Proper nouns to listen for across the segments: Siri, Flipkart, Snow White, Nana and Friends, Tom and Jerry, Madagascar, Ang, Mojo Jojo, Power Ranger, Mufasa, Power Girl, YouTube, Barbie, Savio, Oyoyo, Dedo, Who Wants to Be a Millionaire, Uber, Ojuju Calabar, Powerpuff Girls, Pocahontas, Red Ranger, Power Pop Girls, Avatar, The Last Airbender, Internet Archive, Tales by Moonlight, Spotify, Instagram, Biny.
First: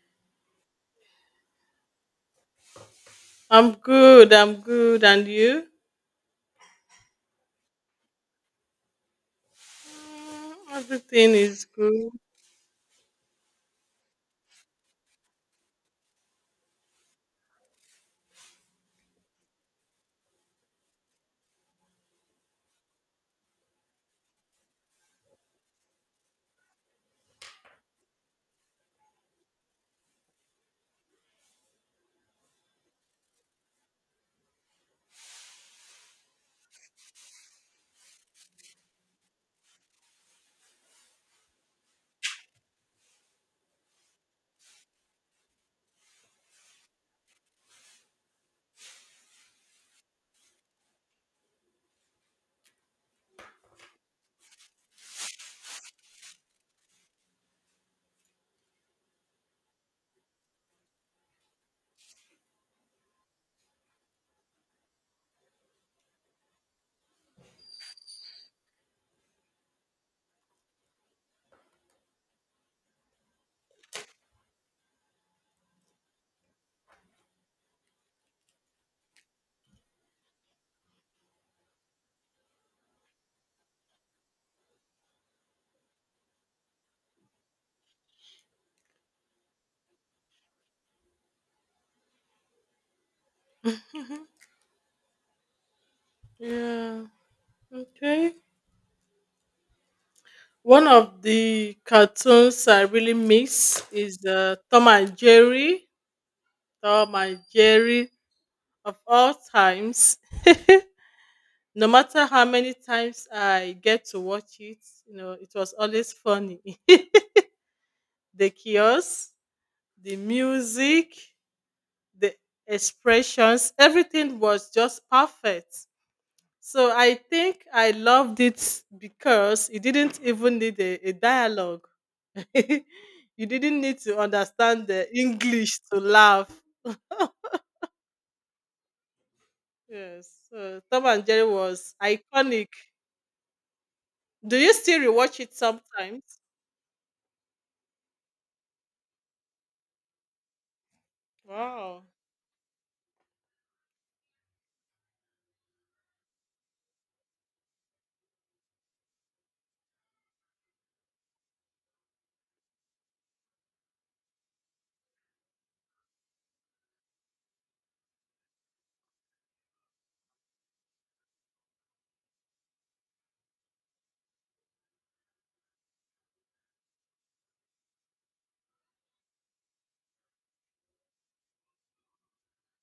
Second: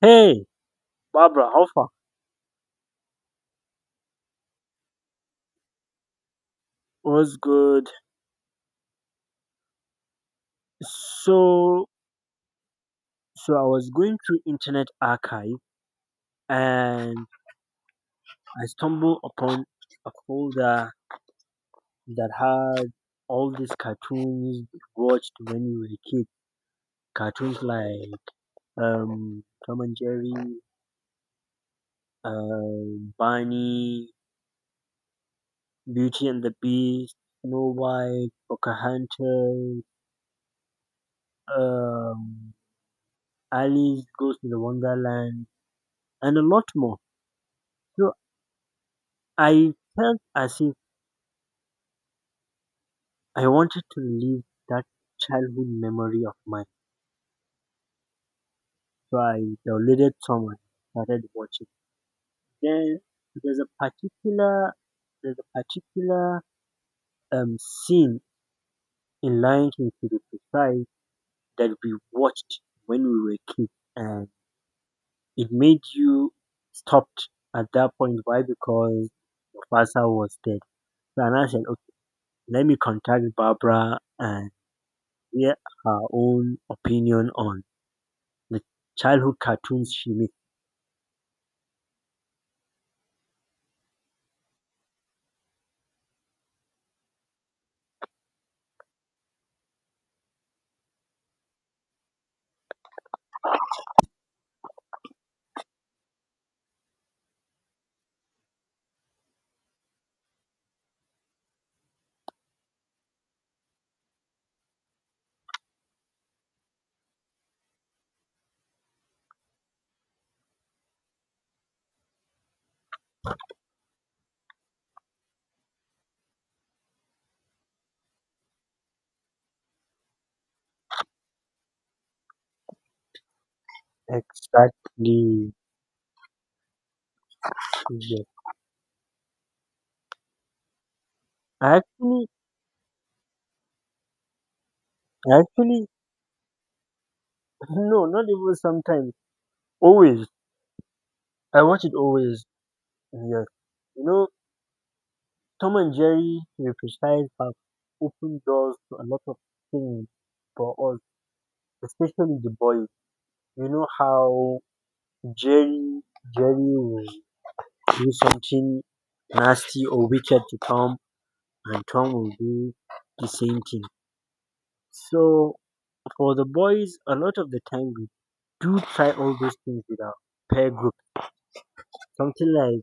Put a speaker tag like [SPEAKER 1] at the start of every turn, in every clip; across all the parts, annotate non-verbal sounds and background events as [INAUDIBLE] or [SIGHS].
[SPEAKER 1] Hey, Barbara, how far?
[SPEAKER 2] I'm good. I'm good. And you?
[SPEAKER 1] What's good?
[SPEAKER 2] Mm, everything is
[SPEAKER 1] So,
[SPEAKER 2] good.
[SPEAKER 1] so I was going through Internet Archive and I stumbled upon a folder that had all these cartoons we watched when we were kids. Cartoons like Tom and Jerry, Barney, Beauty and the Beast, Snow White, Pocahontas, um, Alice Goes to the Wonderland, and a lot more. So I felt as if I wanted to live that childhood memory of mine. So I downloaded some, started watching. Then there's a particular there's a particular scene in Lion King, to be precise, that we watched when we were kids, and it made you stopped at that point. Why? Because Mufasa was dead. So and I said, okay, let me contact Barbara and hear her own opinion on the childhood cartoons she made.
[SPEAKER 2] Yeah. Okay. One of the cartoons I really miss is Tom and Jerry. Tom and Jerry of all times. [LAUGHS] No matter how many times I get to watch it, you know, it was always funny. [LAUGHS] The chaos, the music, the expressions, everything was just perfect. So I think I loved it because you didn't even need a dialogue. [LAUGHS] You didn't need to understand the
[SPEAKER 1] Exactly.
[SPEAKER 2] English to laugh.
[SPEAKER 1] Yeah.
[SPEAKER 2] Yes. So Tom and Jerry
[SPEAKER 1] I
[SPEAKER 2] was
[SPEAKER 1] actually,
[SPEAKER 2] iconic. Do you still
[SPEAKER 1] I
[SPEAKER 2] rewatch it
[SPEAKER 1] actually,
[SPEAKER 2] sometimes?
[SPEAKER 1] no, not even sometimes. Always. I watch it
[SPEAKER 2] Wow.
[SPEAKER 1] always. Yeah. You know, Tom and Jerry, to be precise, have opened doors to a lot of things for us, especially the boys. You know how Jerry, Jerry will do something nasty or wicked to Tom, and Tom will do the same thing. So for the boys, a lot of the time do try all those things with a peer group. Something like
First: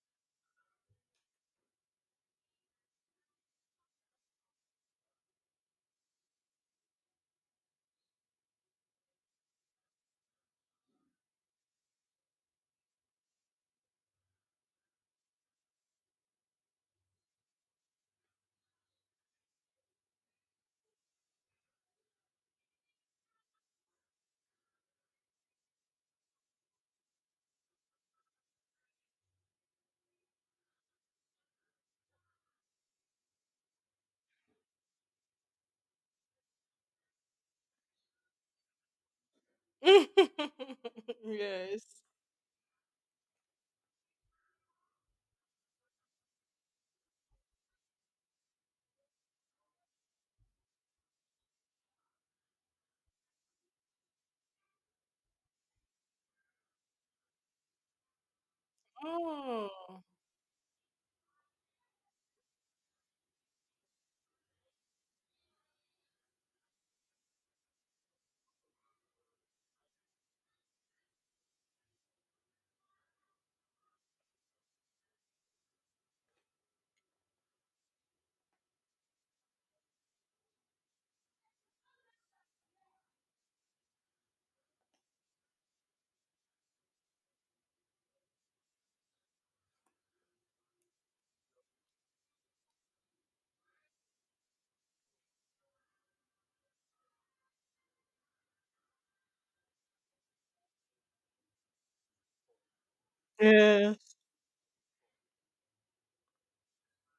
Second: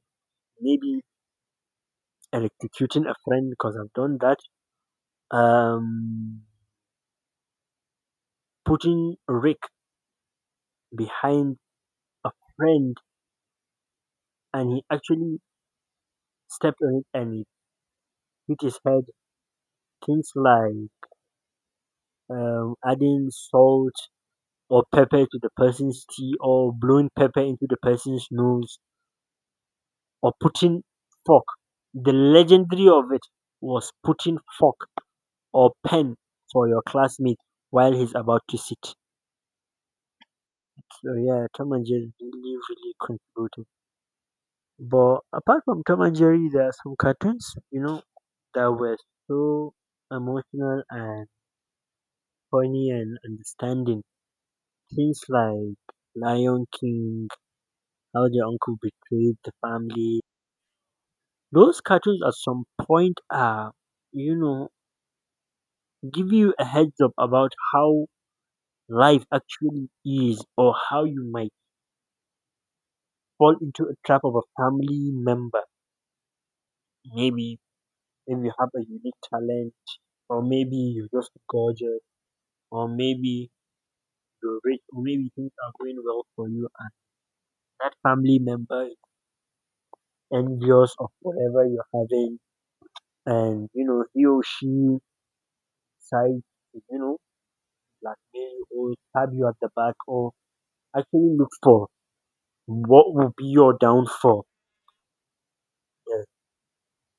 [SPEAKER 1] maybe electrocuting a friend, because I've done that. Um, Putting a rake behind a friend, and he actually stepped on it and it hit his head. Things like adding salt or pepper to the person's tea, or blowing pepper into the person's nose, or putting fork. The legendary of it was putting fork or pen for your classmate while he's about to sit.
[SPEAKER 2] [LAUGHS]
[SPEAKER 1] So yeah, Tom and
[SPEAKER 2] Yes.
[SPEAKER 1] Jerry really, really contributed. But apart from Tom and Jerry, there are some cartoons, you know, that were so emotional and funny and understanding. Things like Lion King, How the Uncle Betrayed the
[SPEAKER 2] Oh.
[SPEAKER 1] Family. Those cartoons at some point are, you know, give you a heads up about how life actually is, or how you might fall into a trap of a family member. Maybe if you have a unique talent, or maybe you're just gorgeous, or maybe you're rich, or maybe things are going well for you, and that family member is envious of whatever you're having, and you know he or she decides to, you know, blackmail you or stab you at the back, or actually look for what will be your
[SPEAKER 2] Yeah.
[SPEAKER 1] downfall. Yes.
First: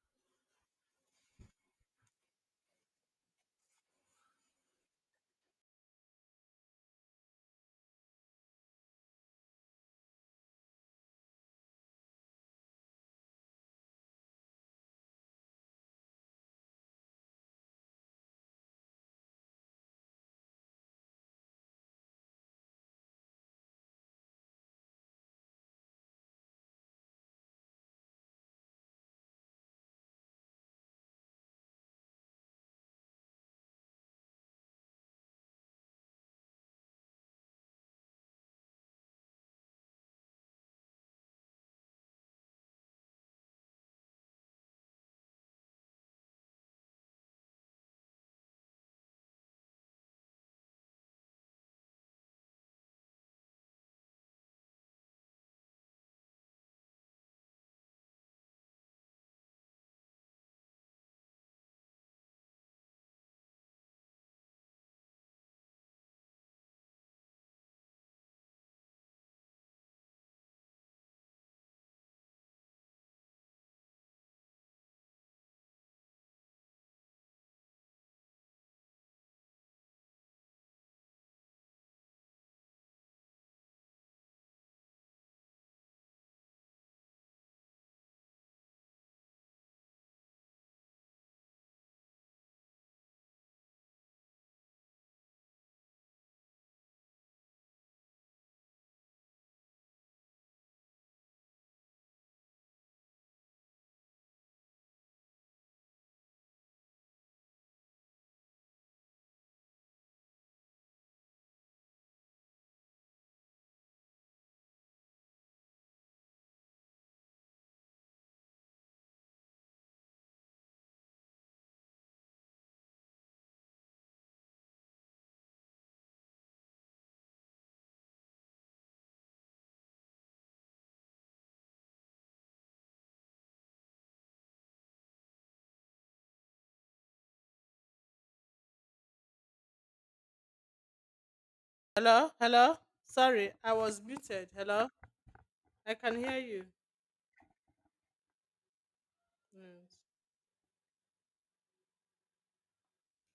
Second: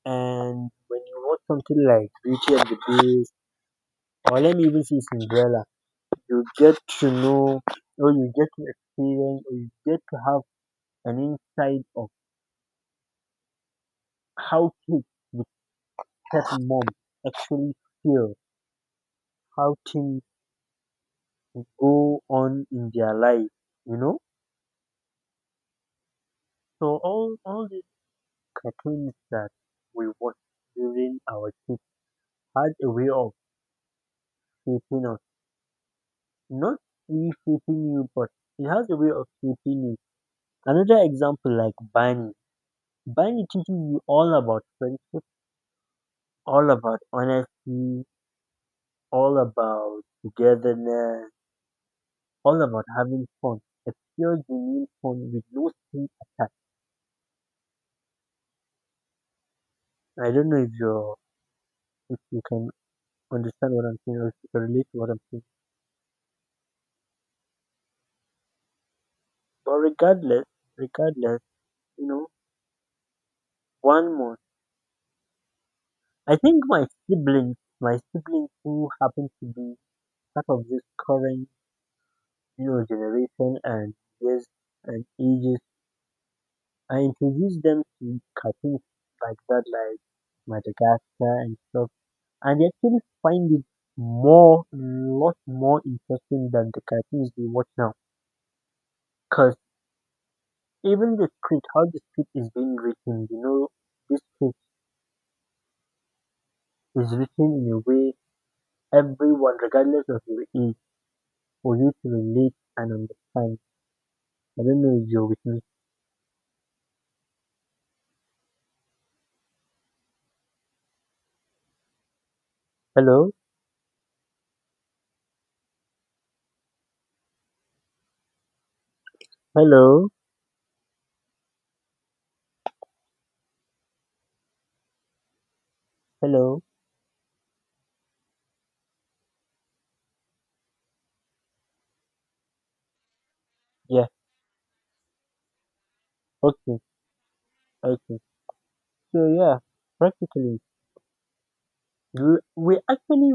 [SPEAKER 1] And when you watch something like Beauty and the Beast, or let me even see Cinderella, you get to know, or you get to experience, or you get to have an insight of how kids with pet [SIGHS] mom actually feel, how things go on in their life, you know? So all these cartoons that we watched during our kids had a way of shaping us. Not really shaping you, but it has a way of shaping you. Another example like Barney. Barney teaches you all about friendship, all about honesty, all about togetherness, all about having fun, a pure genuine fun with no strings attached. I don't know if you, if you can understand what I'm saying, or if you can relate to what I'm saying. But regardless, you know, one more. I think my siblings who happen to be part of this current, you know, generation and years and ages, I introduced them to cartoons like that, like Madagascar and stuff, and they actually find it more, lot more interesting than the cartoons they watch now. Because even the script, how the script is being written, you know, this script is written in a way everyone, regardless of your age, for you to relate and understand. I don't know if you're with me. Hello, hello, hello.
[SPEAKER 2] Hello. Hello. Sorry, I was
[SPEAKER 1] Yeah.
[SPEAKER 2] muted. Hello. I can hear you.
[SPEAKER 1] Okay. Okay. So yeah,
[SPEAKER 2] Yes.
[SPEAKER 1] practically, we actually,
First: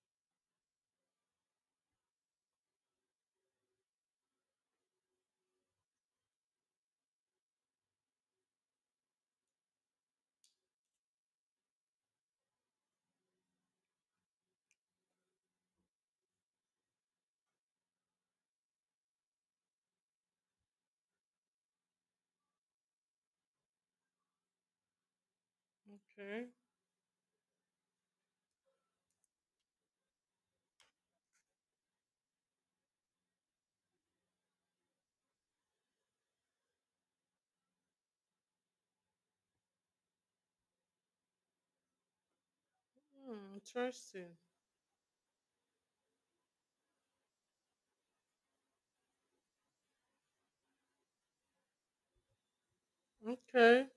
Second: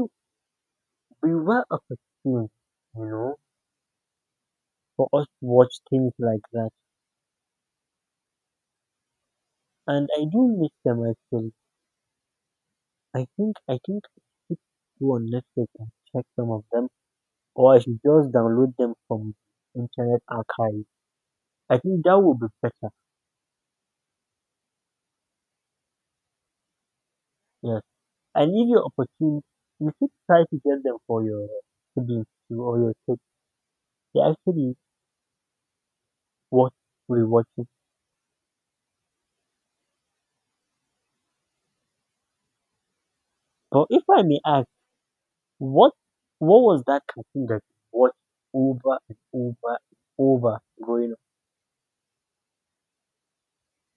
[SPEAKER 1] we were a, you know, for us to watch things like that. And I do miss them actually. I think I should go on Netflix and check some of them, or I should just download them from Internet Archive. I think that would be better.
[SPEAKER 2] Okay.
[SPEAKER 1] Yes, and if you're opportune, you should try to get them for your siblings too or your kids. They actually watch, rewatch it.
[SPEAKER 2] Hmm,
[SPEAKER 1] But if I
[SPEAKER 2] interesting.
[SPEAKER 1] may ask, what what was that cartoon that you watched over and over and over growing up?
[SPEAKER 2] Okay.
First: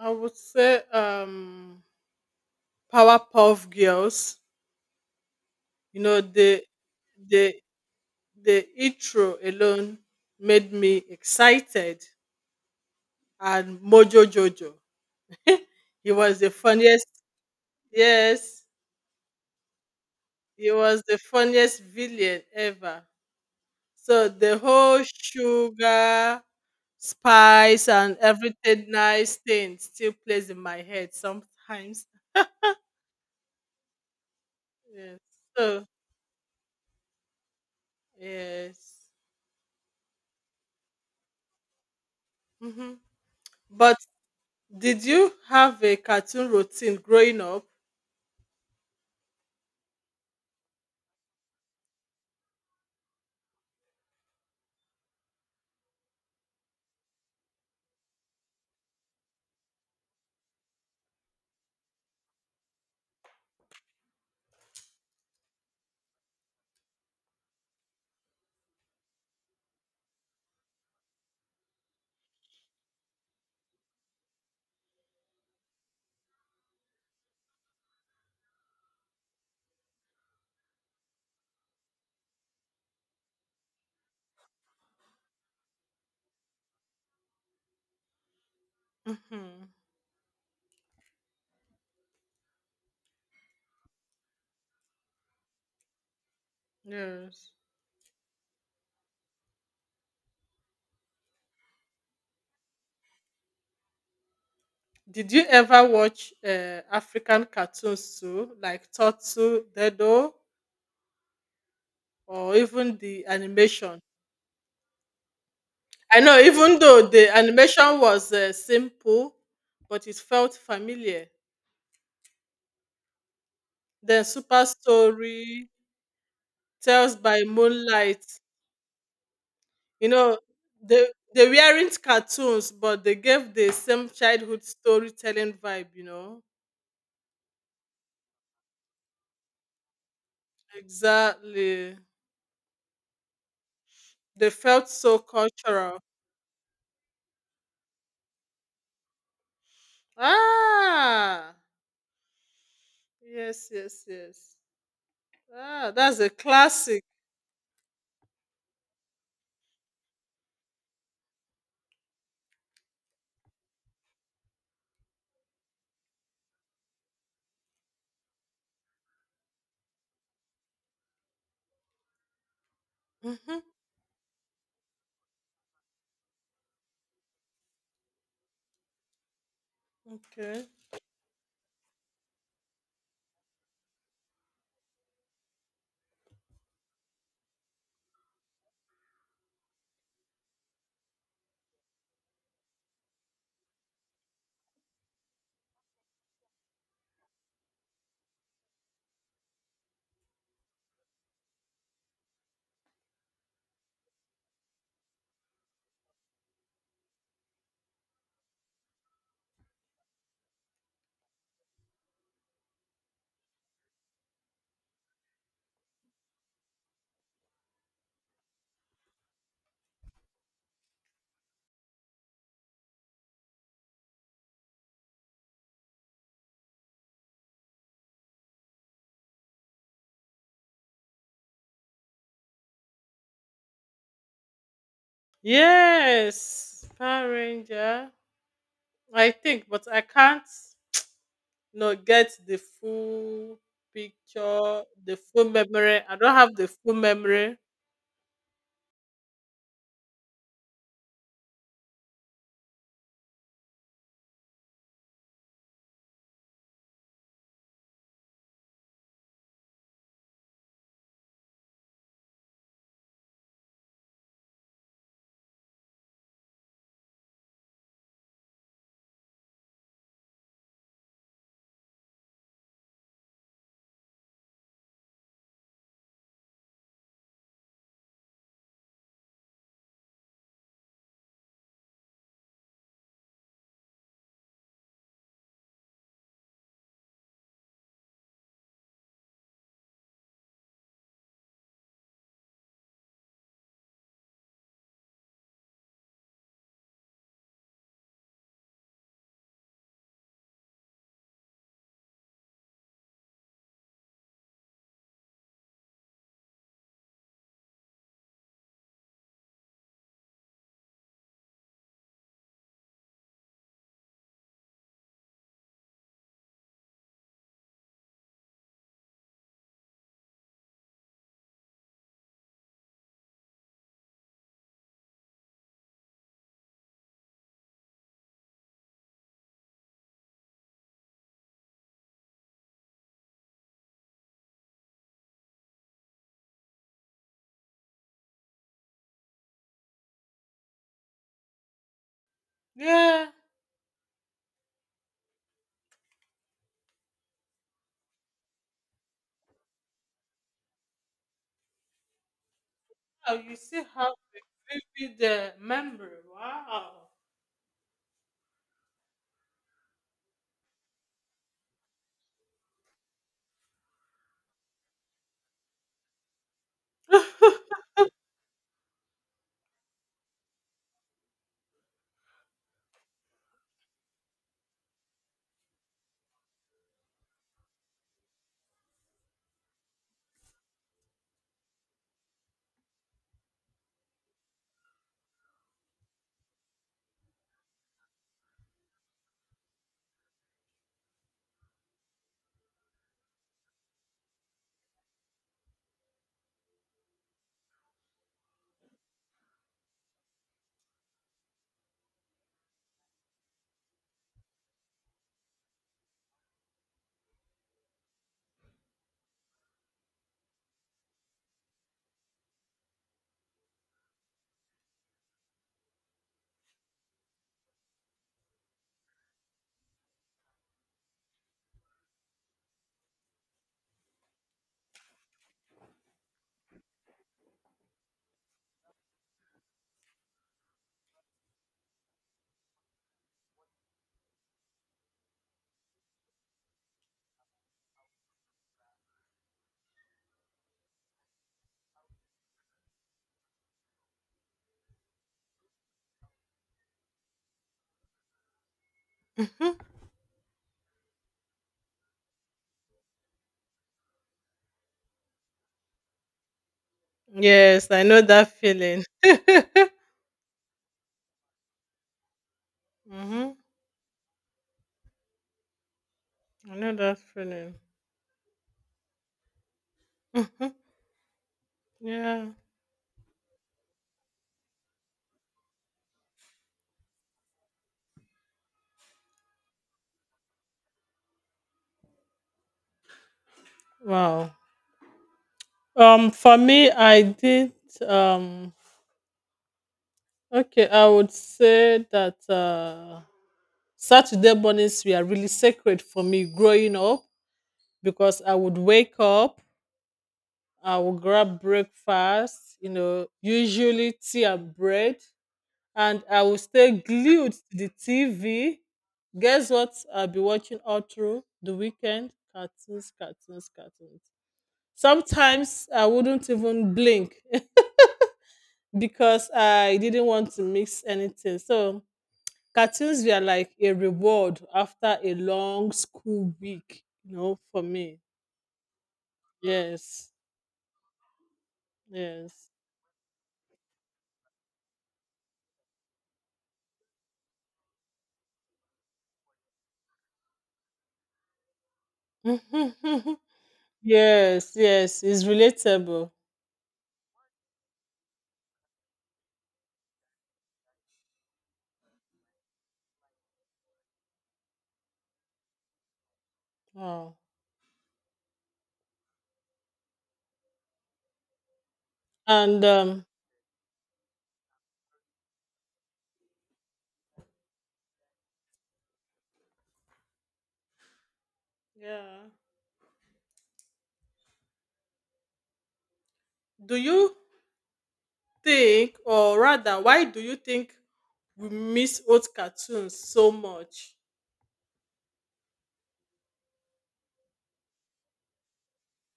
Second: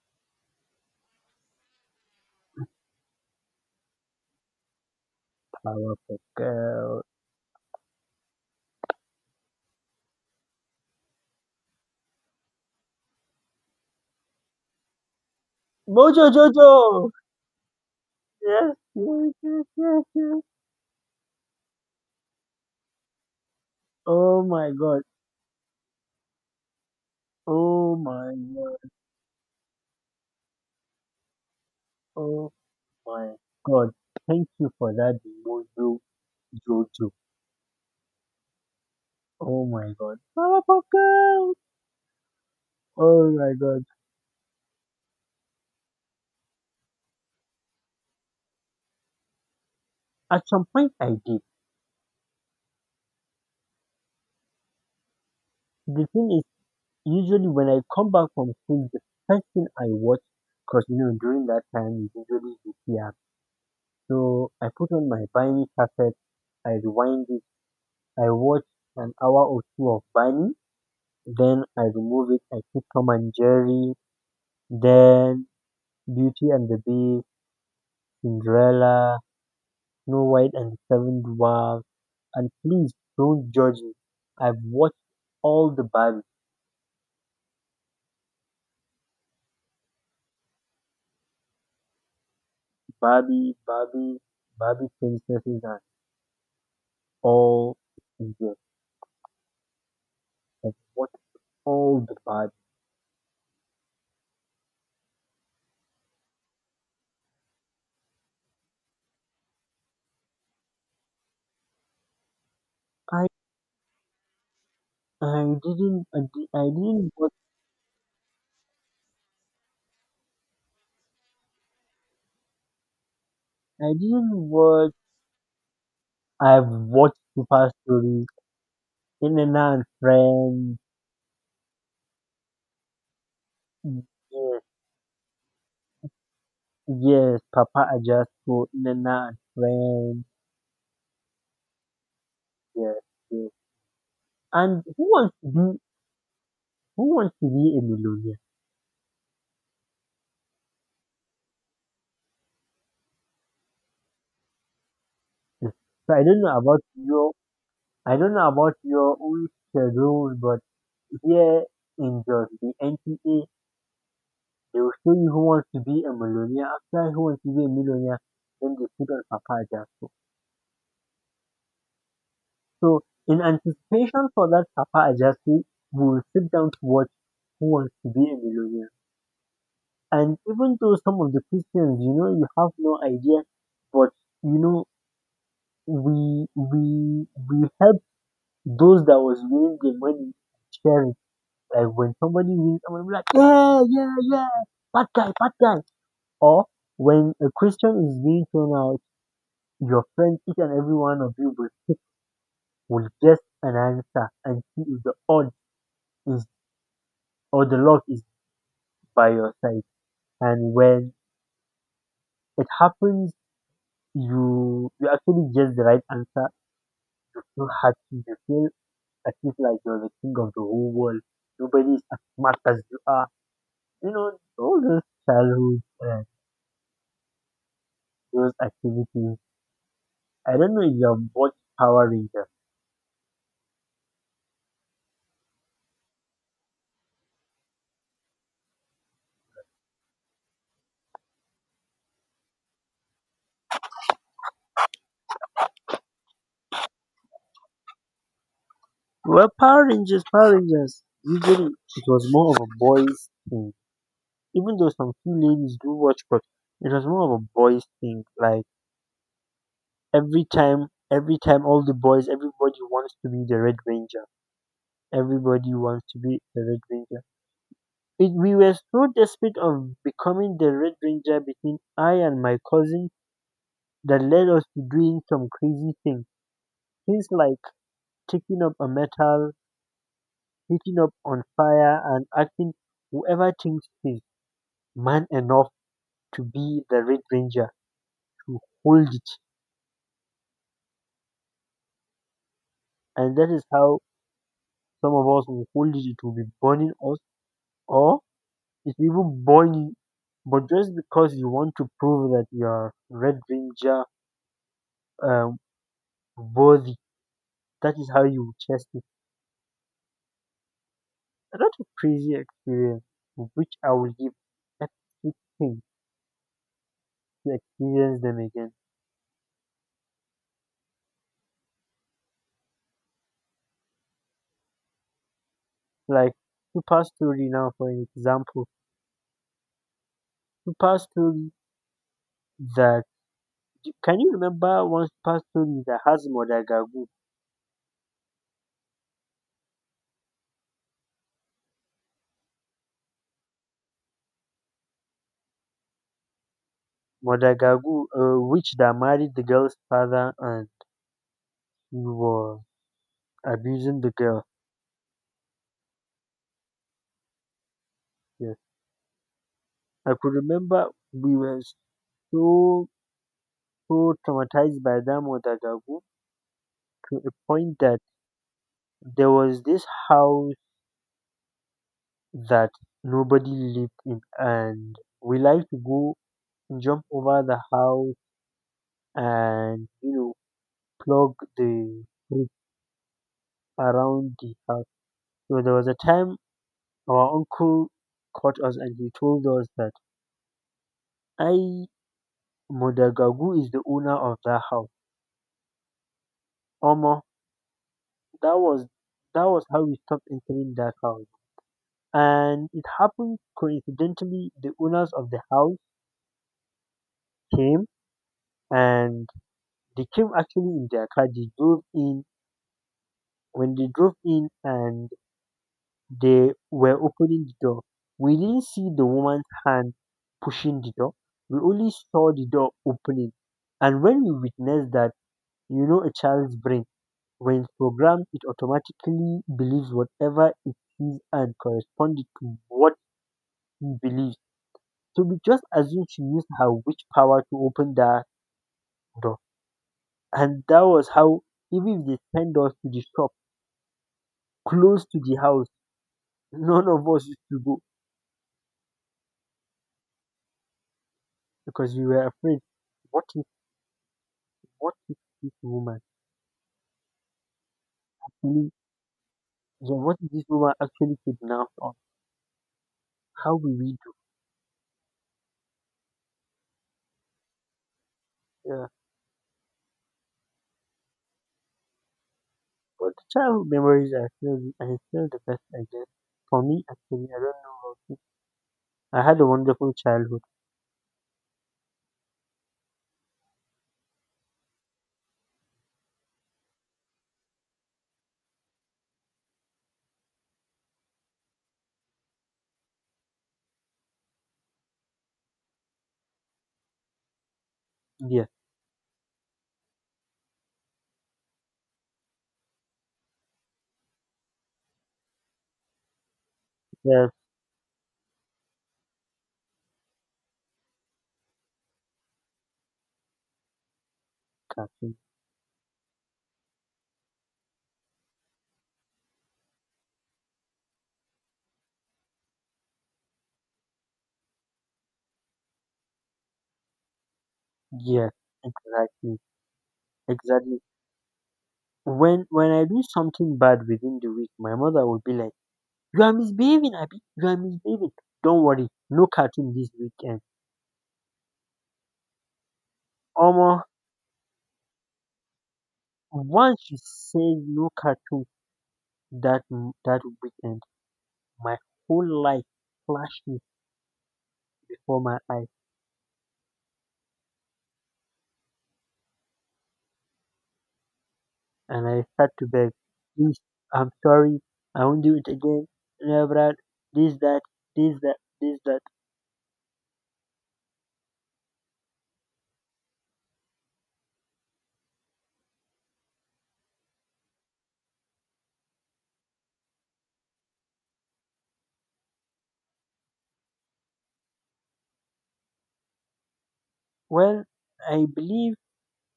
[SPEAKER 2] I would say Powerpuff Girls.
[SPEAKER 1] Power
[SPEAKER 2] You know, the
[SPEAKER 1] Girl,
[SPEAKER 2] the the intro alone made me excited, and Mojo Jojo. He
[SPEAKER 1] Mojo
[SPEAKER 2] was the
[SPEAKER 1] Jojo.
[SPEAKER 2] funniest. Yes,
[SPEAKER 1] Yes, yes, yes, yes, yes.
[SPEAKER 2] he was the funniest villain ever. So
[SPEAKER 1] Oh
[SPEAKER 2] the
[SPEAKER 1] my God.
[SPEAKER 2] whole sugar, spice
[SPEAKER 1] Oh
[SPEAKER 2] and
[SPEAKER 1] my
[SPEAKER 2] everything
[SPEAKER 1] God.
[SPEAKER 2] nice thing still plays in my head sometimes.
[SPEAKER 1] Oh my God. Thank you for
[SPEAKER 2] Yes.
[SPEAKER 1] that
[SPEAKER 2] So
[SPEAKER 1] mojo jojo.
[SPEAKER 2] yes.
[SPEAKER 1] Oh my God. Power Pop Girls.
[SPEAKER 2] Hmm.
[SPEAKER 1] Oh my God.
[SPEAKER 2] But did you have a cartoon routine growing up?
[SPEAKER 1] At some point I did. The thing is, usually when I come back from school, the first thing I watch, because you know, during that time, it's usually the theater. So I put on my Biny cassette, I rewind it, I watch an hour or two of Biny, then I remove it. I keep Tom and Jerry. Then Beauty and the Beast, Cinderella, Snow White and the Seven Dwarfs. And please don't judge me. I've watched all the Barbie,
[SPEAKER 2] Mhm.
[SPEAKER 1] Barbie, Barbie, Barbie princesses and
[SPEAKER 2] Yes.
[SPEAKER 1] all. Yes, I've watched all the Barbie.
[SPEAKER 2] Did you ever watch African cartoons too, like Turtle, Dedo, or even
[SPEAKER 1] I
[SPEAKER 2] the animation?
[SPEAKER 1] I didn't I
[SPEAKER 2] I know,
[SPEAKER 1] di- I
[SPEAKER 2] even though
[SPEAKER 1] didn't watch,
[SPEAKER 2] the animation was simple, but it felt familiar.
[SPEAKER 1] I
[SPEAKER 2] Then
[SPEAKER 1] didn't
[SPEAKER 2] Super
[SPEAKER 1] watch.
[SPEAKER 2] Story,
[SPEAKER 1] I've
[SPEAKER 2] Tales
[SPEAKER 1] watched
[SPEAKER 2] by
[SPEAKER 1] Super
[SPEAKER 2] Moonlight.
[SPEAKER 1] Stories, In and Out and
[SPEAKER 2] You know,
[SPEAKER 1] Friends.
[SPEAKER 2] they they weren't cartoons, but they gave the same
[SPEAKER 1] Yes,
[SPEAKER 2] childhood storytelling vibe. You know.
[SPEAKER 1] yes, Papa Ajasco, Nana and Friends.
[SPEAKER 2] Exactly.
[SPEAKER 1] Yes, yes.
[SPEAKER 2] They
[SPEAKER 1] And
[SPEAKER 2] felt
[SPEAKER 1] who
[SPEAKER 2] so
[SPEAKER 1] wants to be
[SPEAKER 2] cultural.
[SPEAKER 1] who wants to be a millionaire?
[SPEAKER 2] Ah, yes, yes, yes.
[SPEAKER 1] So
[SPEAKER 2] Ah, that's
[SPEAKER 1] I
[SPEAKER 2] a
[SPEAKER 1] don't know about
[SPEAKER 2] classic.
[SPEAKER 1] your I don't know about your own schedule, but here in just the NTA, they will show you who wants to be a millionaire. After who wants to be a millionaire, then they put on Papa Ajasco. So in
[SPEAKER 2] Hmm.
[SPEAKER 1] anticipation for that Papa Ajasco, we will sit down to watch who wants to be a millionaire. And
[SPEAKER 2] Okay.
[SPEAKER 1] even though some of the Christians, you know, you have no idea, but you know, we help those that was winning the money share it. Like when somebody wins, I'm gonna be like, yeah, yeah, yeah, bad guy, bad guy. Or when a Christian is being thrown out, your friends, each and every one of you will pick-, will guess an answer and see if the odd is, or the luck is by your side. And when it happens, you actually guess the right answer, you have to, you feel at least like you're the king of the whole world. Nobody's as smart as you are. You know, all those childhood, those activities. I don't know if you have watched Power Rangers.
[SPEAKER 2] Yes, Power Ranger. I think, but I can't, you get the full picture, the full memory. I don't have the full memory.
[SPEAKER 1] Well, Power Rangers, usually it was more of a boys thing. Even though some few ladies do watch, but it was more of a boys thing. Like every time, every time all the boys, everybody wants to be the Red Ranger. Everybody wants to be the Red Ranger. It, we were so desperate of becoming the Red Ranger between I and my cousin that led us to doing some crazy things. Things like taking up a metal, hitting up on fire, and asking whoever thinks he's man enough to be the Red Ranger to hold it. And that is how some of us will hold it. It will be burning us, or it's even burning. But just because you want to prove that you are Red Ranger um, worthy, that is how you chase it. A lot of crazy experience, which I will give everything to experience them again. Like super story now, for an example, super story that, can you remember one super story that has Modagagu?
[SPEAKER 2] Yeah.
[SPEAKER 1] Modagagu, a witch that married the girl's father and he was
[SPEAKER 2] Oh, you see
[SPEAKER 1] abusing the
[SPEAKER 2] how
[SPEAKER 1] girl.
[SPEAKER 2] vivid the memory. Wow.
[SPEAKER 1] Yes, I could remember we were so so traumatized by that Modagagu to a point
[SPEAKER 2] [LAUGHS]
[SPEAKER 1] that there was this house that nobody lived in, and we like to go jump over the house and, you know, plug the fruit around the house. So there was a time our uncle caught us and he told us that I Modagagu is the owner of that house. Omo, that was that was how we stopped entering that house. And it happened coincidentally the owners of the house came, and they came actually in their car, they drove in. When they drove in and they were opening the door, we didn't see the woman's hand pushing the door. We only saw the door opening. And when we witnessed that, you know, a child's brain, when it's programmed, it automatically believes whatever it sees and corresponds to what he believes. So we just assumed she used her witch power to open that door. And that was how, even if they send us to the shop close to the house, none of us used to go,
[SPEAKER 2] Mhm.
[SPEAKER 1] because we were afraid. What if what if this woman
[SPEAKER 2] Yes, I know that
[SPEAKER 1] really,
[SPEAKER 2] feeling. [LAUGHS]
[SPEAKER 1] yeah, what if this woman actually kidnapped us?
[SPEAKER 2] Mm-hmm.
[SPEAKER 1] How will we do?
[SPEAKER 2] I know that feeling.
[SPEAKER 1] Yeah.
[SPEAKER 2] Mhm. Yeah.
[SPEAKER 1] But the childhood memories are still the-, are still the best I guess. For me actually, I don't know about you. I had a wonderful childhood.
[SPEAKER 2] Wow. For me, I did. Um, okay, I would say that Saturday mornings were really sacred for me growing up, because
[SPEAKER 1] Yes,
[SPEAKER 2] I would wake up, I would grab breakfast, you know, usually tea and bread, and I would stay
[SPEAKER 1] yes,
[SPEAKER 2] glued to the TV. Guess what? I'll be watching all through the weekend. Cartoons, cartoons, cartoons.
[SPEAKER 1] Captain.
[SPEAKER 2] Sometimes I wouldn't even blink [LAUGHS] because I didn't want to mix anything. So cartoons were like a reward after a long school week, you know, for me.
[SPEAKER 1] Yes, exactly.
[SPEAKER 2] Yes.
[SPEAKER 1] Exactly. When
[SPEAKER 2] Yes.
[SPEAKER 1] when I do something bad within the week, my mother will be like, "You are misbehaving, Abby. You are misbehaving. Don't worry, no cartoon this weekend."
[SPEAKER 2] [LAUGHS]
[SPEAKER 1] Omo.
[SPEAKER 2] Yes, yes. It's relatable.
[SPEAKER 1] Once she said no cartoon that weekend, my whole life flashed before my eyes
[SPEAKER 2] Wow.
[SPEAKER 1] and I started to
[SPEAKER 2] And
[SPEAKER 1] beg, "Please, I'm sorry, I won't do it again. No, Brad, this, that, this, that, this, that."
[SPEAKER 2] yeah. Do you think, or rather why do you think we miss old cartoons so much?
[SPEAKER 1] Well, I believe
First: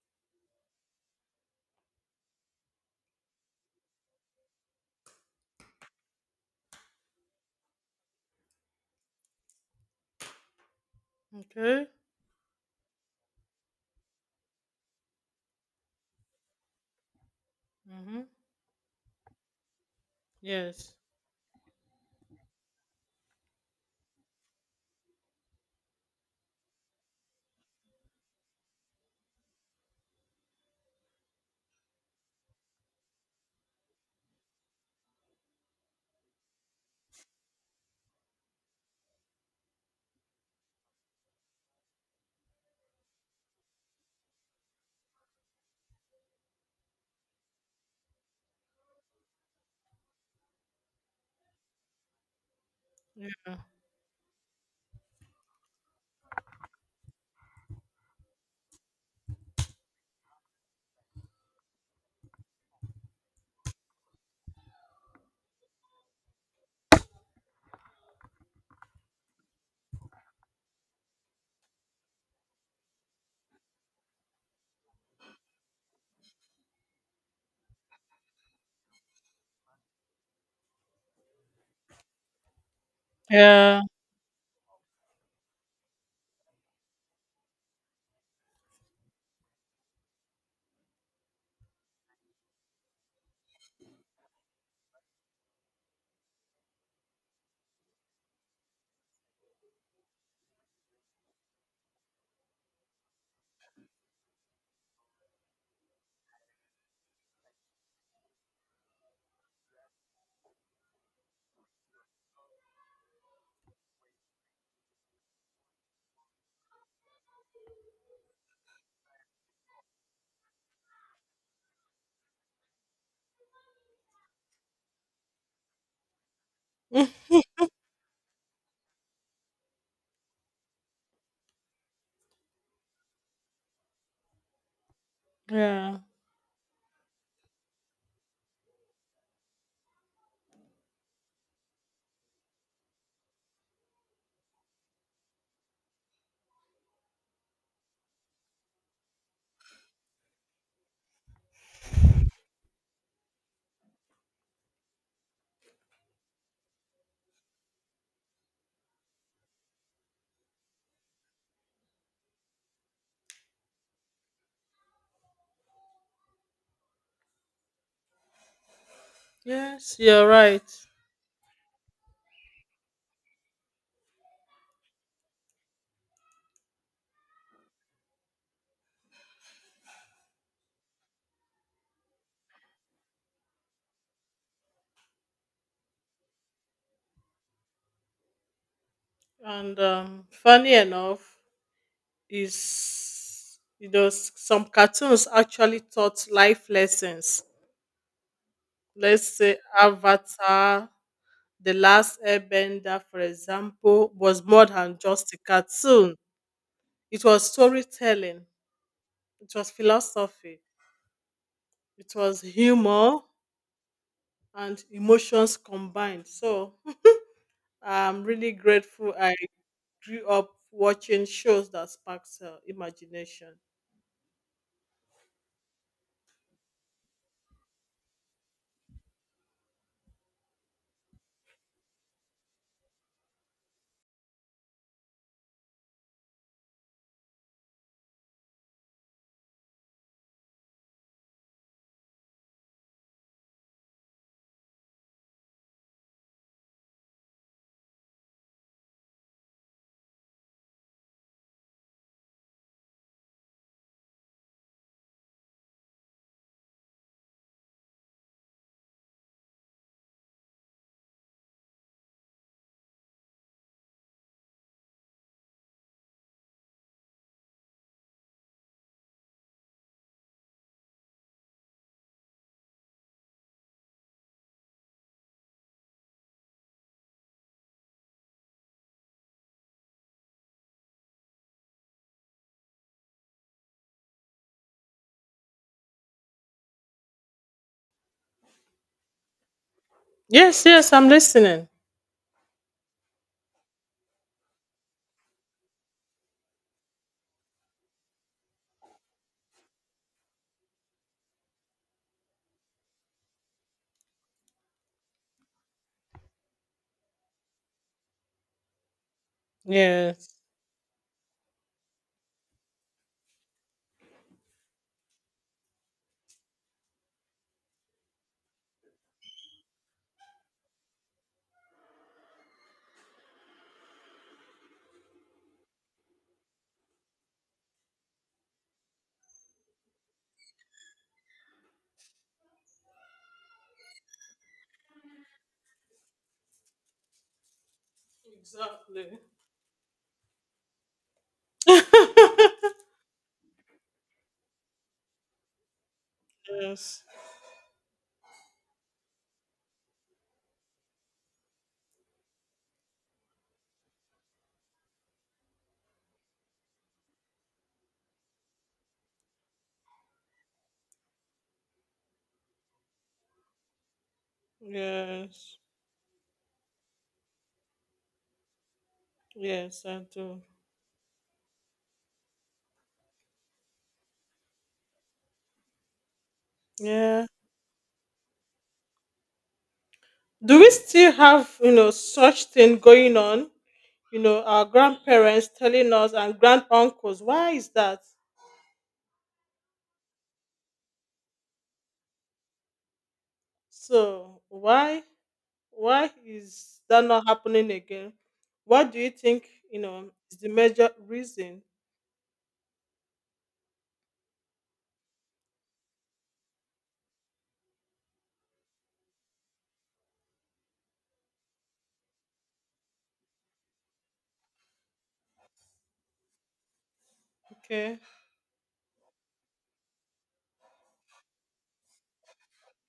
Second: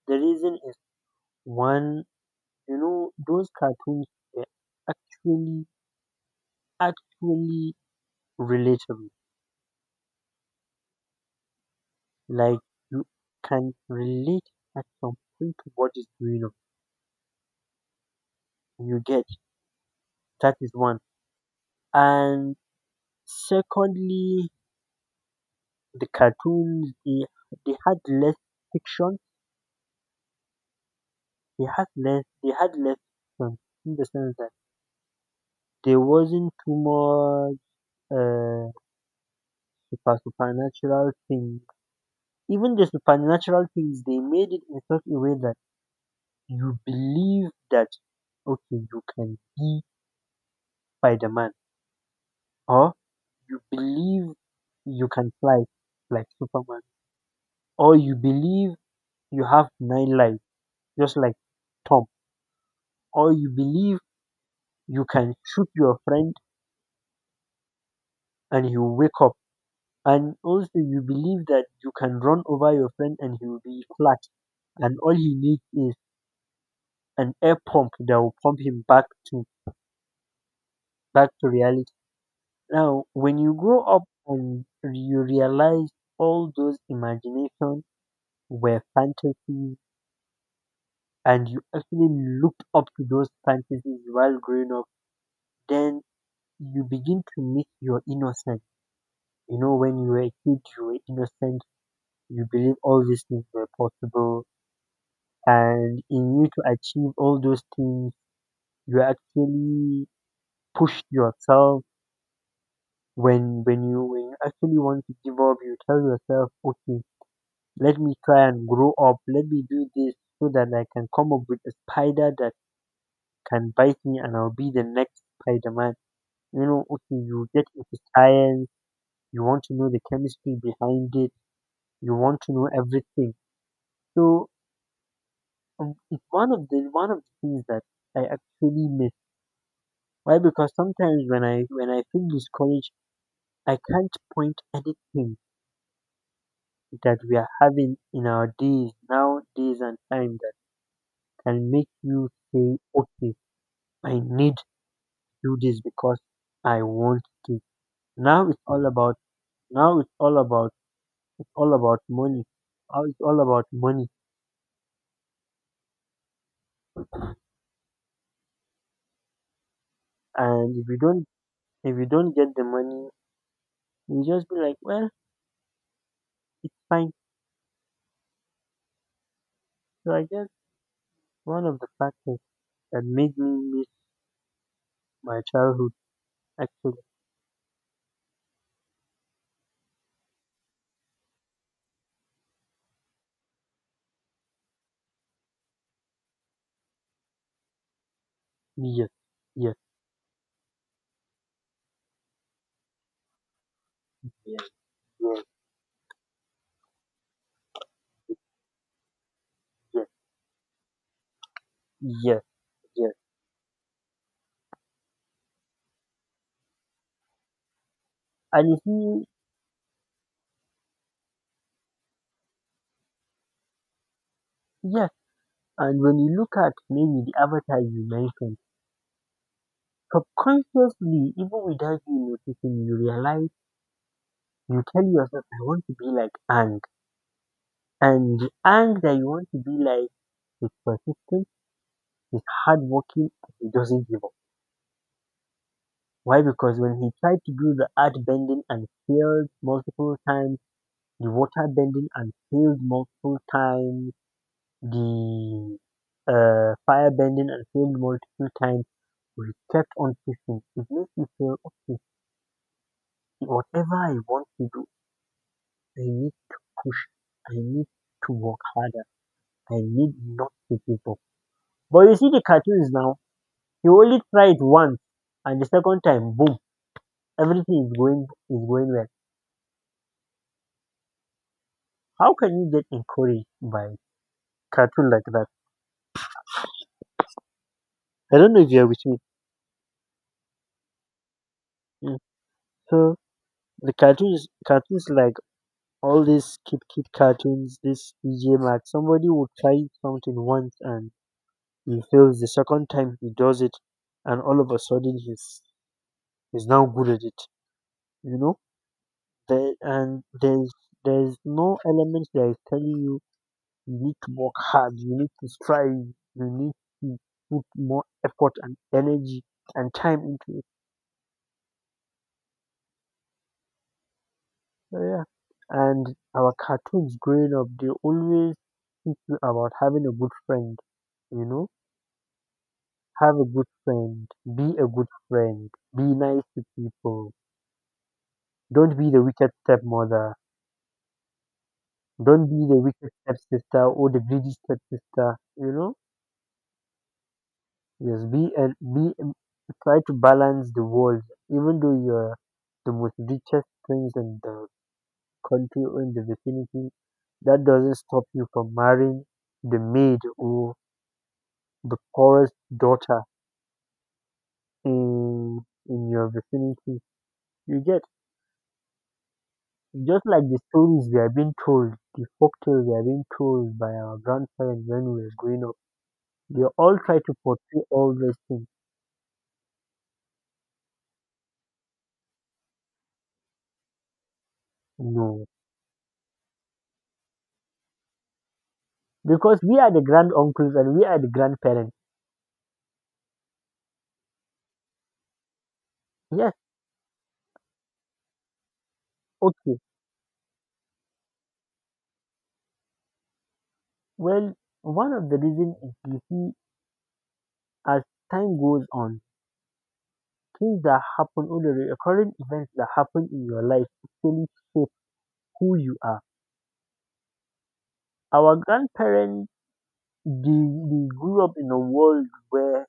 [SPEAKER 1] the reason is one, you know, those cartoons were actually, actually relatable.
[SPEAKER 2] Okay.
[SPEAKER 1] Like, you can relate at some point to what is going
[SPEAKER 2] Mm-hmm.
[SPEAKER 1] on. You get, that is
[SPEAKER 2] Yes.
[SPEAKER 1] one. And secondly, the cartoons they had less fiction. They had less, fiction in the sense that there wasn't too much uh, super supernatural things. Even the supernatural things, they made it in such a way that you believe that okay, you can be Spider-Man, or you believe you can fly like Superman, or you believe you have nine lives just like Tom, or you believe you can shoot your friend and he will wake up, and also you believe that you can run over your friend and he will be flat and all he needs is an air pump that will pump him back to reality now when you
[SPEAKER 2] Yeah.
[SPEAKER 1] grow up and you realize all those imagination were fantasies and you actually looked up to those fantasies while growing up, then you begin to miss your innocence. You know, when you were a kid you were innocent, you believe all these things were possible and in you to achieve all those things you actually push yourself. When you actually want to give up, you tell yourself, okay, let me try and grow up, let me do this so that I can come up with a spider that can bite me and I'll be the next Spider-Man. You know, okay, you get into science, you want to know the chemistry behind it, you want to know everything. So. And
[SPEAKER 2] Yeah.
[SPEAKER 1] it's one of the things that I actually miss. Why? Because sometimes when I feel discouraged, I can't point anything that we are having in our days, now, days and time that can make you say, okay, I need to do this because I want to. Now it's all about now it's all about money. Now it's all about money.
[SPEAKER 2] Yes, you're right.
[SPEAKER 1] And if you don't, get the money, you just be like, well, it's fine. So I guess one of the factors that made me miss my childhood. Actually,
[SPEAKER 2] And funny enough, is you know some cartoons actually taught life lessons.
[SPEAKER 1] yes,
[SPEAKER 2] Let's say
[SPEAKER 1] yes,
[SPEAKER 2] Avatar, The Last Airbender, for example, was more
[SPEAKER 1] yes,
[SPEAKER 2] than just a cartoon. It was storytelling. It was
[SPEAKER 1] yes,
[SPEAKER 2] philosophy. It
[SPEAKER 1] yes, yes,
[SPEAKER 2] was
[SPEAKER 1] yes,
[SPEAKER 2] humor and emotions combined. So [LAUGHS] I'm really
[SPEAKER 1] and you
[SPEAKER 2] grateful.
[SPEAKER 1] see,
[SPEAKER 2] I grew up watching shows that sparks imagination.
[SPEAKER 1] yes. And when you look at maybe the Avatar you mentioned, subconsciously, even without you noticing, you realize you tell yourself, I want to be like Ang, and the Ang that you want to be like is persistent, is hardworking, and he doesn't give up. Why? Because when he tried to do the art bending and failed multiple times, the water bending and failed multiple times, the fire bending and failed multiple times, we kept on pushing. It makes me feel okay. Whatever I want to do, I need push. I need to work harder. I need not to give up. But you see the cartoons now. You only try it once, and the second time, boom, everything is going well. How can you get encouraged by cartoon like that? I don't know if you are with me.
[SPEAKER 2] Yes, yes, I'm listening.
[SPEAKER 1] Mm. So the cartoons like all these Kid cartoons, this DJ Max, somebody will try something once and he fails. The second time he does it, and all of a sudden he's now good at it. You know, there, and
[SPEAKER 2] Yes.
[SPEAKER 1] there's no element that is telling you you need to work hard, you need to strive, you need to put more effort and energy and time into it. So yeah, and our cartoons growing up, they always teach you about having a good friend. You know, have a good friend. Be a good friend. Be nice to people. Don't be
[SPEAKER 2] Exactly.
[SPEAKER 1] the wicked stepmother. Don't be
[SPEAKER 2] [LAUGHS]
[SPEAKER 1] the wicked stepsister or the greedy stepsister. You know,
[SPEAKER 2] Yes.
[SPEAKER 1] yes. Be and be. Try to balance the world, even though you're the most richest prince in the country or in the vicinity. That doesn't stop you from marrying the maid or the poorest daughter in
[SPEAKER 2] Yes.
[SPEAKER 1] in your vicinity. You get.
[SPEAKER 2] Yes, I
[SPEAKER 1] Just
[SPEAKER 2] do.
[SPEAKER 1] like the stories we are being told, the folk tales we are being told by our grandparents when we were growing up, they all try
[SPEAKER 2] Yeah.
[SPEAKER 1] to portray all these things.
[SPEAKER 2] Do we still have, you know, such thing going on? You know, our
[SPEAKER 1] No.
[SPEAKER 2] grandparents telling us and grand uncles, why is that?
[SPEAKER 1] Because we are the grand uncles and we are the grandparents.
[SPEAKER 2] So why
[SPEAKER 1] Yes,
[SPEAKER 2] is that not happening again? What do you think,
[SPEAKER 1] okay.
[SPEAKER 2] you know, is the major reason?
[SPEAKER 1] Well, one of the reasons is, you see, as time goes on, things that happen, all the recurrent events that happen in your life actually shape who you are.
[SPEAKER 2] Okay.
[SPEAKER 1] Our grandparents, they grew up in a world where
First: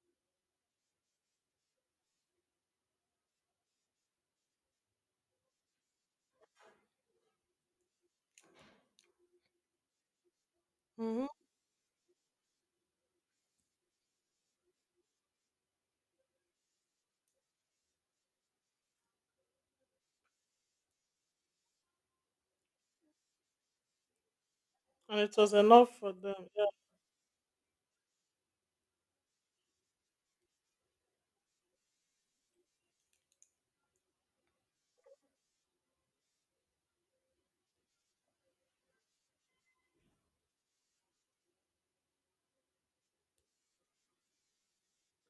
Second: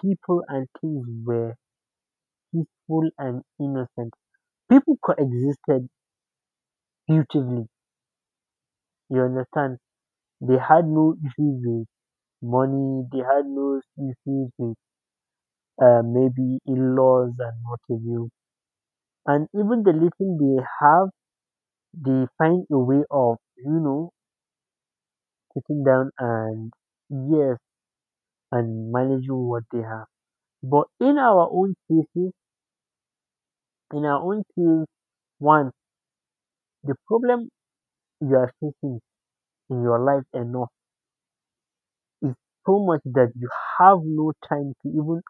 [SPEAKER 1] people and things were peaceful and innocent. People coexisted beautifully. You understand? They had no
[SPEAKER 2] Hmm.
[SPEAKER 1] issues with money. They had no issues with maybe in-laws and what have you. And even the little they have, they find a way of, you know,
[SPEAKER 2] And it was
[SPEAKER 1] sitting
[SPEAKER 2] enough
[SPEAKER 1] down
[SPEAKER 2] for them. Yeah,
[SPEAKER 1] and, yes, and managing what they have. But in our own case, one, the problem you are facing in your life enough is so much that you have no time to even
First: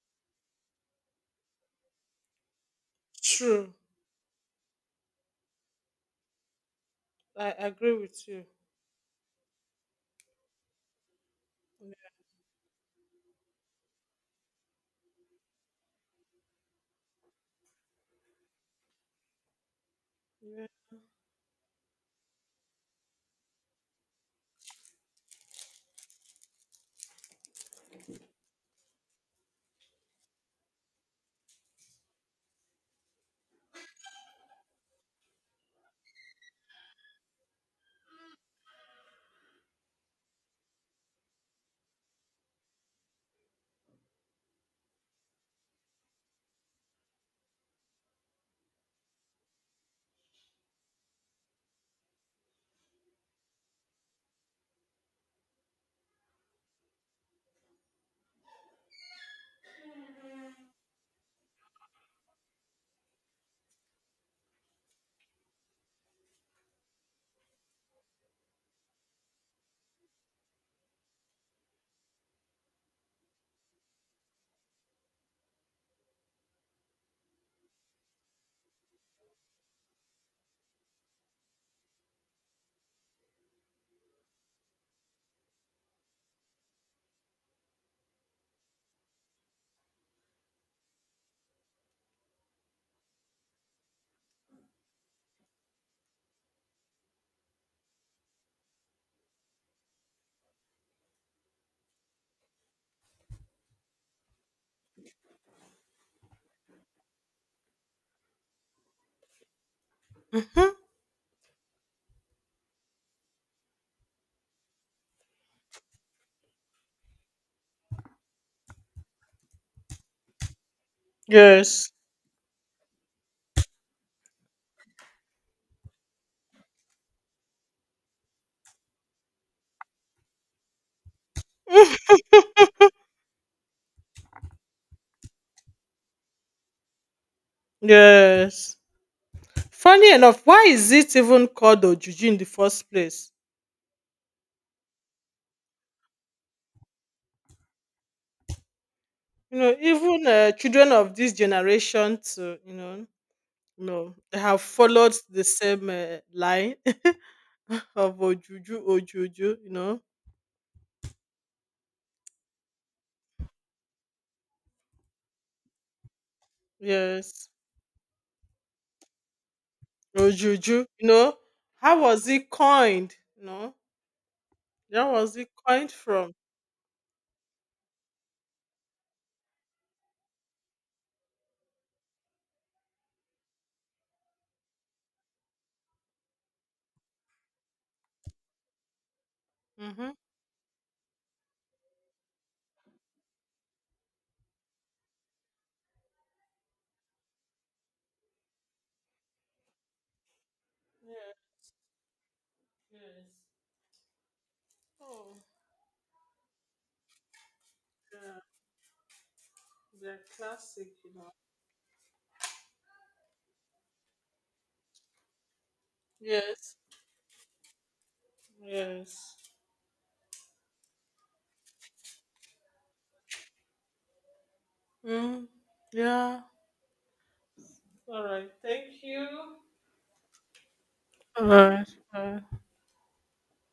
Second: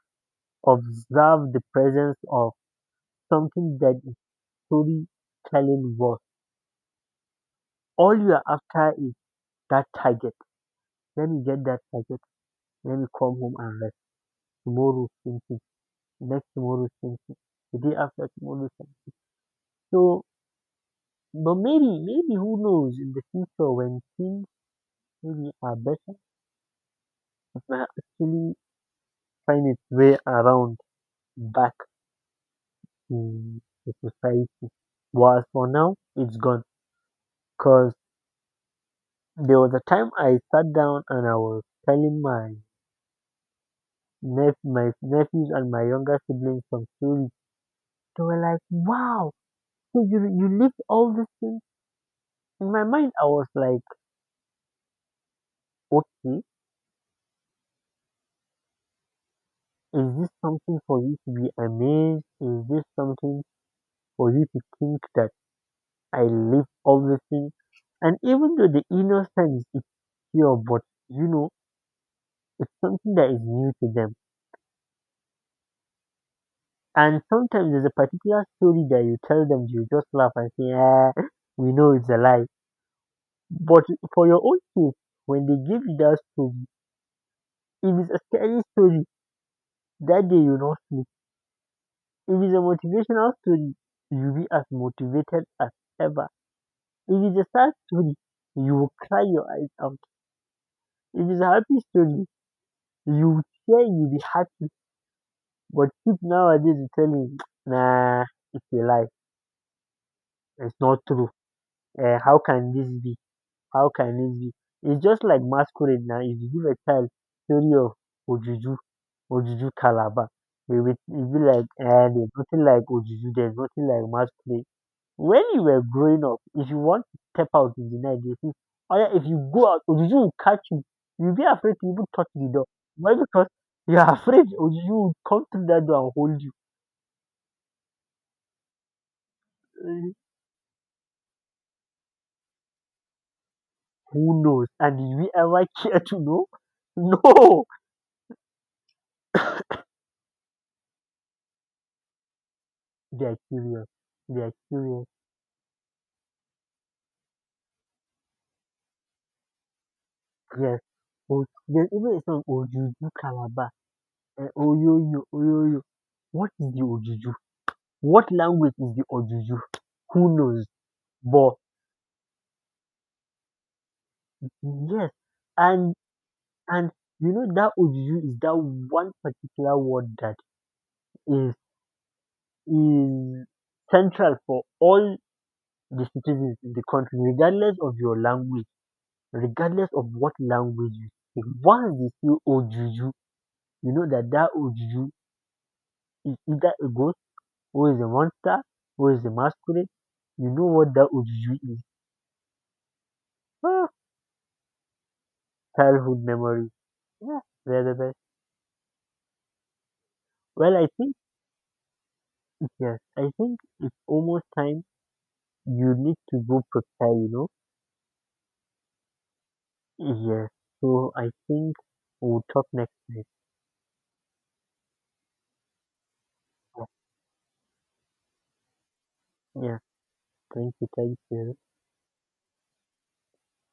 [SPEAKER 1] observe the presence of
[SPEAKER 2] true.
[SPEAKER 1] something that is storytelling was.
[SPEAKER 2] I agree
[SPEAKER 1] All
[SPEAKER 2] with
[SPEAKER 1] you are
[SPEAKER 2] you.
[SPEAKER 1] after is that target. Let me get that target. Let me come home and rest. Tomorrow thinking. Next tomorrow thinking. The day after tomorrow thinking. So, but maybe who knows, in the future when things maybe are better, it might actually find its way around back to the society. But as for now, it's gone. Cause there was a time I sat down and I was telling my my nephews and my younger siblings some stories. They were like, "Wow, so you lived all these things." In my mind, I was like, "Okay, is this something for you to be amazed? Is this something for you to think that I live all these things?" And even though the innocence is pure, but you know, something that is new to them. And sometimes there's a particular story that you tell them, you just laugh and say, "Ah, we know it's a lie." But for your own case, when they give you that story, if it's a scary story, that day you will not sleep. If it's a motivational story, you'll be as motivated as ever. If it's a sad story, you will cry your eyes out. If it's a happy story, you will cheer, you'll be happy. But kids nowadays will tell you, nah, it's a lie. It's not true. Eh, how can this be? How can it be? It's just like masquerade now. If you give a child theory of Ojuju, Ojuju Calabar, they will, it will be like,
[SPEAKER 2] Yes.
[SPEAKER 1] eh, there's nothing like Ojuju, there's nothing like masquerade. When you were growing up, if you want to step out in the night, they say, oh yeah, if you go out, Ojuju will catch you. You'll be afraid to even touch the door. Why? Because you are [LAUGHS] afraid Ojuju will come through that door and hold you.
[SPEAKER 2] Yes.
[SPEAKER 1] Eh,
[SPEAKER 2] Funny enough, why is it even called Ojuji in the first place?
[SPEAKER 1] who knows? And did we ever [LAUGHS] care to know? [LAUGHS] No!
[SPEAKER 2] You know, even children of this generation, too, you know,
[SPEAKER 1] They are curious.
[SPEAKER 2] no, they
[SPEAKER 1] They are
[SPEAKER 2] have
[SPEAKER 1] curious.
[SPEAKER 2] followed the same line [LAUGHS] of Ojuju, Ojuju, you know.
[SPEAKER 1] Yes. Oh, there's even a song, Ojuju Calabar, eh, Oyoyo, Oyoyo. What is the Ojuju?
[SPEAKER 2] Yes.
[SPEAKER 1] What language is the Ojuju? Who knows?
[SPEAKER 2] Ojuju, you know.
[SPEAKER 1] But
[SPEAKER 2] How was it coined? You know, where
[SPEAKER 1] yes,
[SPEAKER 2] was it coined
[SPEAKER 1] and
[SPEAKER 2] from?
[SPEAKER 1] and you know that Ojuju is that one particular word that is is central for all the citizens in the country, regardless of your language, regardless of
[SPEAKER 2] Mm-hmm.
[SPEAKER 1] what language you speak. Once they say Ojuju, you know that that Ojuju is either a go, who is the monster, who is the masquerade. You know what that
[SPEAKER 2] Yeah,
[SPEAKER 1] Ujuju is.
[SPEAKER 2] yes.
[SPEAKER 1] Ah,
[SPEAKER 2] Oh.
[SPEAKER 1] childhood memory. Yeah, they're the best.
[SPEAKER 2] Yeah, they're
[SPEAKER 1] Well, I
[SPEAKER 2] classic, you
[SPEAKER 1] think,
[SPEAKER 2] know.
[SPEAKER 1] yes, I think it's almost time, you need to go
[SPEAKER 2] Yes.
[SPEAKER 1] prepare, you know?
[SPEAKER 2] Yes.
[SPEAKER 1] Yes. So I think we'll talk next time.
[SPEAKER 2] Mm. Yeah.
[SPEAKER 1] Yeah,
[SPEAKER 2] All right. Thank you.
[SPEAKER 1] yeah. Thank you, thank
[SPEAKER 2] All
[SPEAKER 1] you.
[SPEAKER 2] right. All right.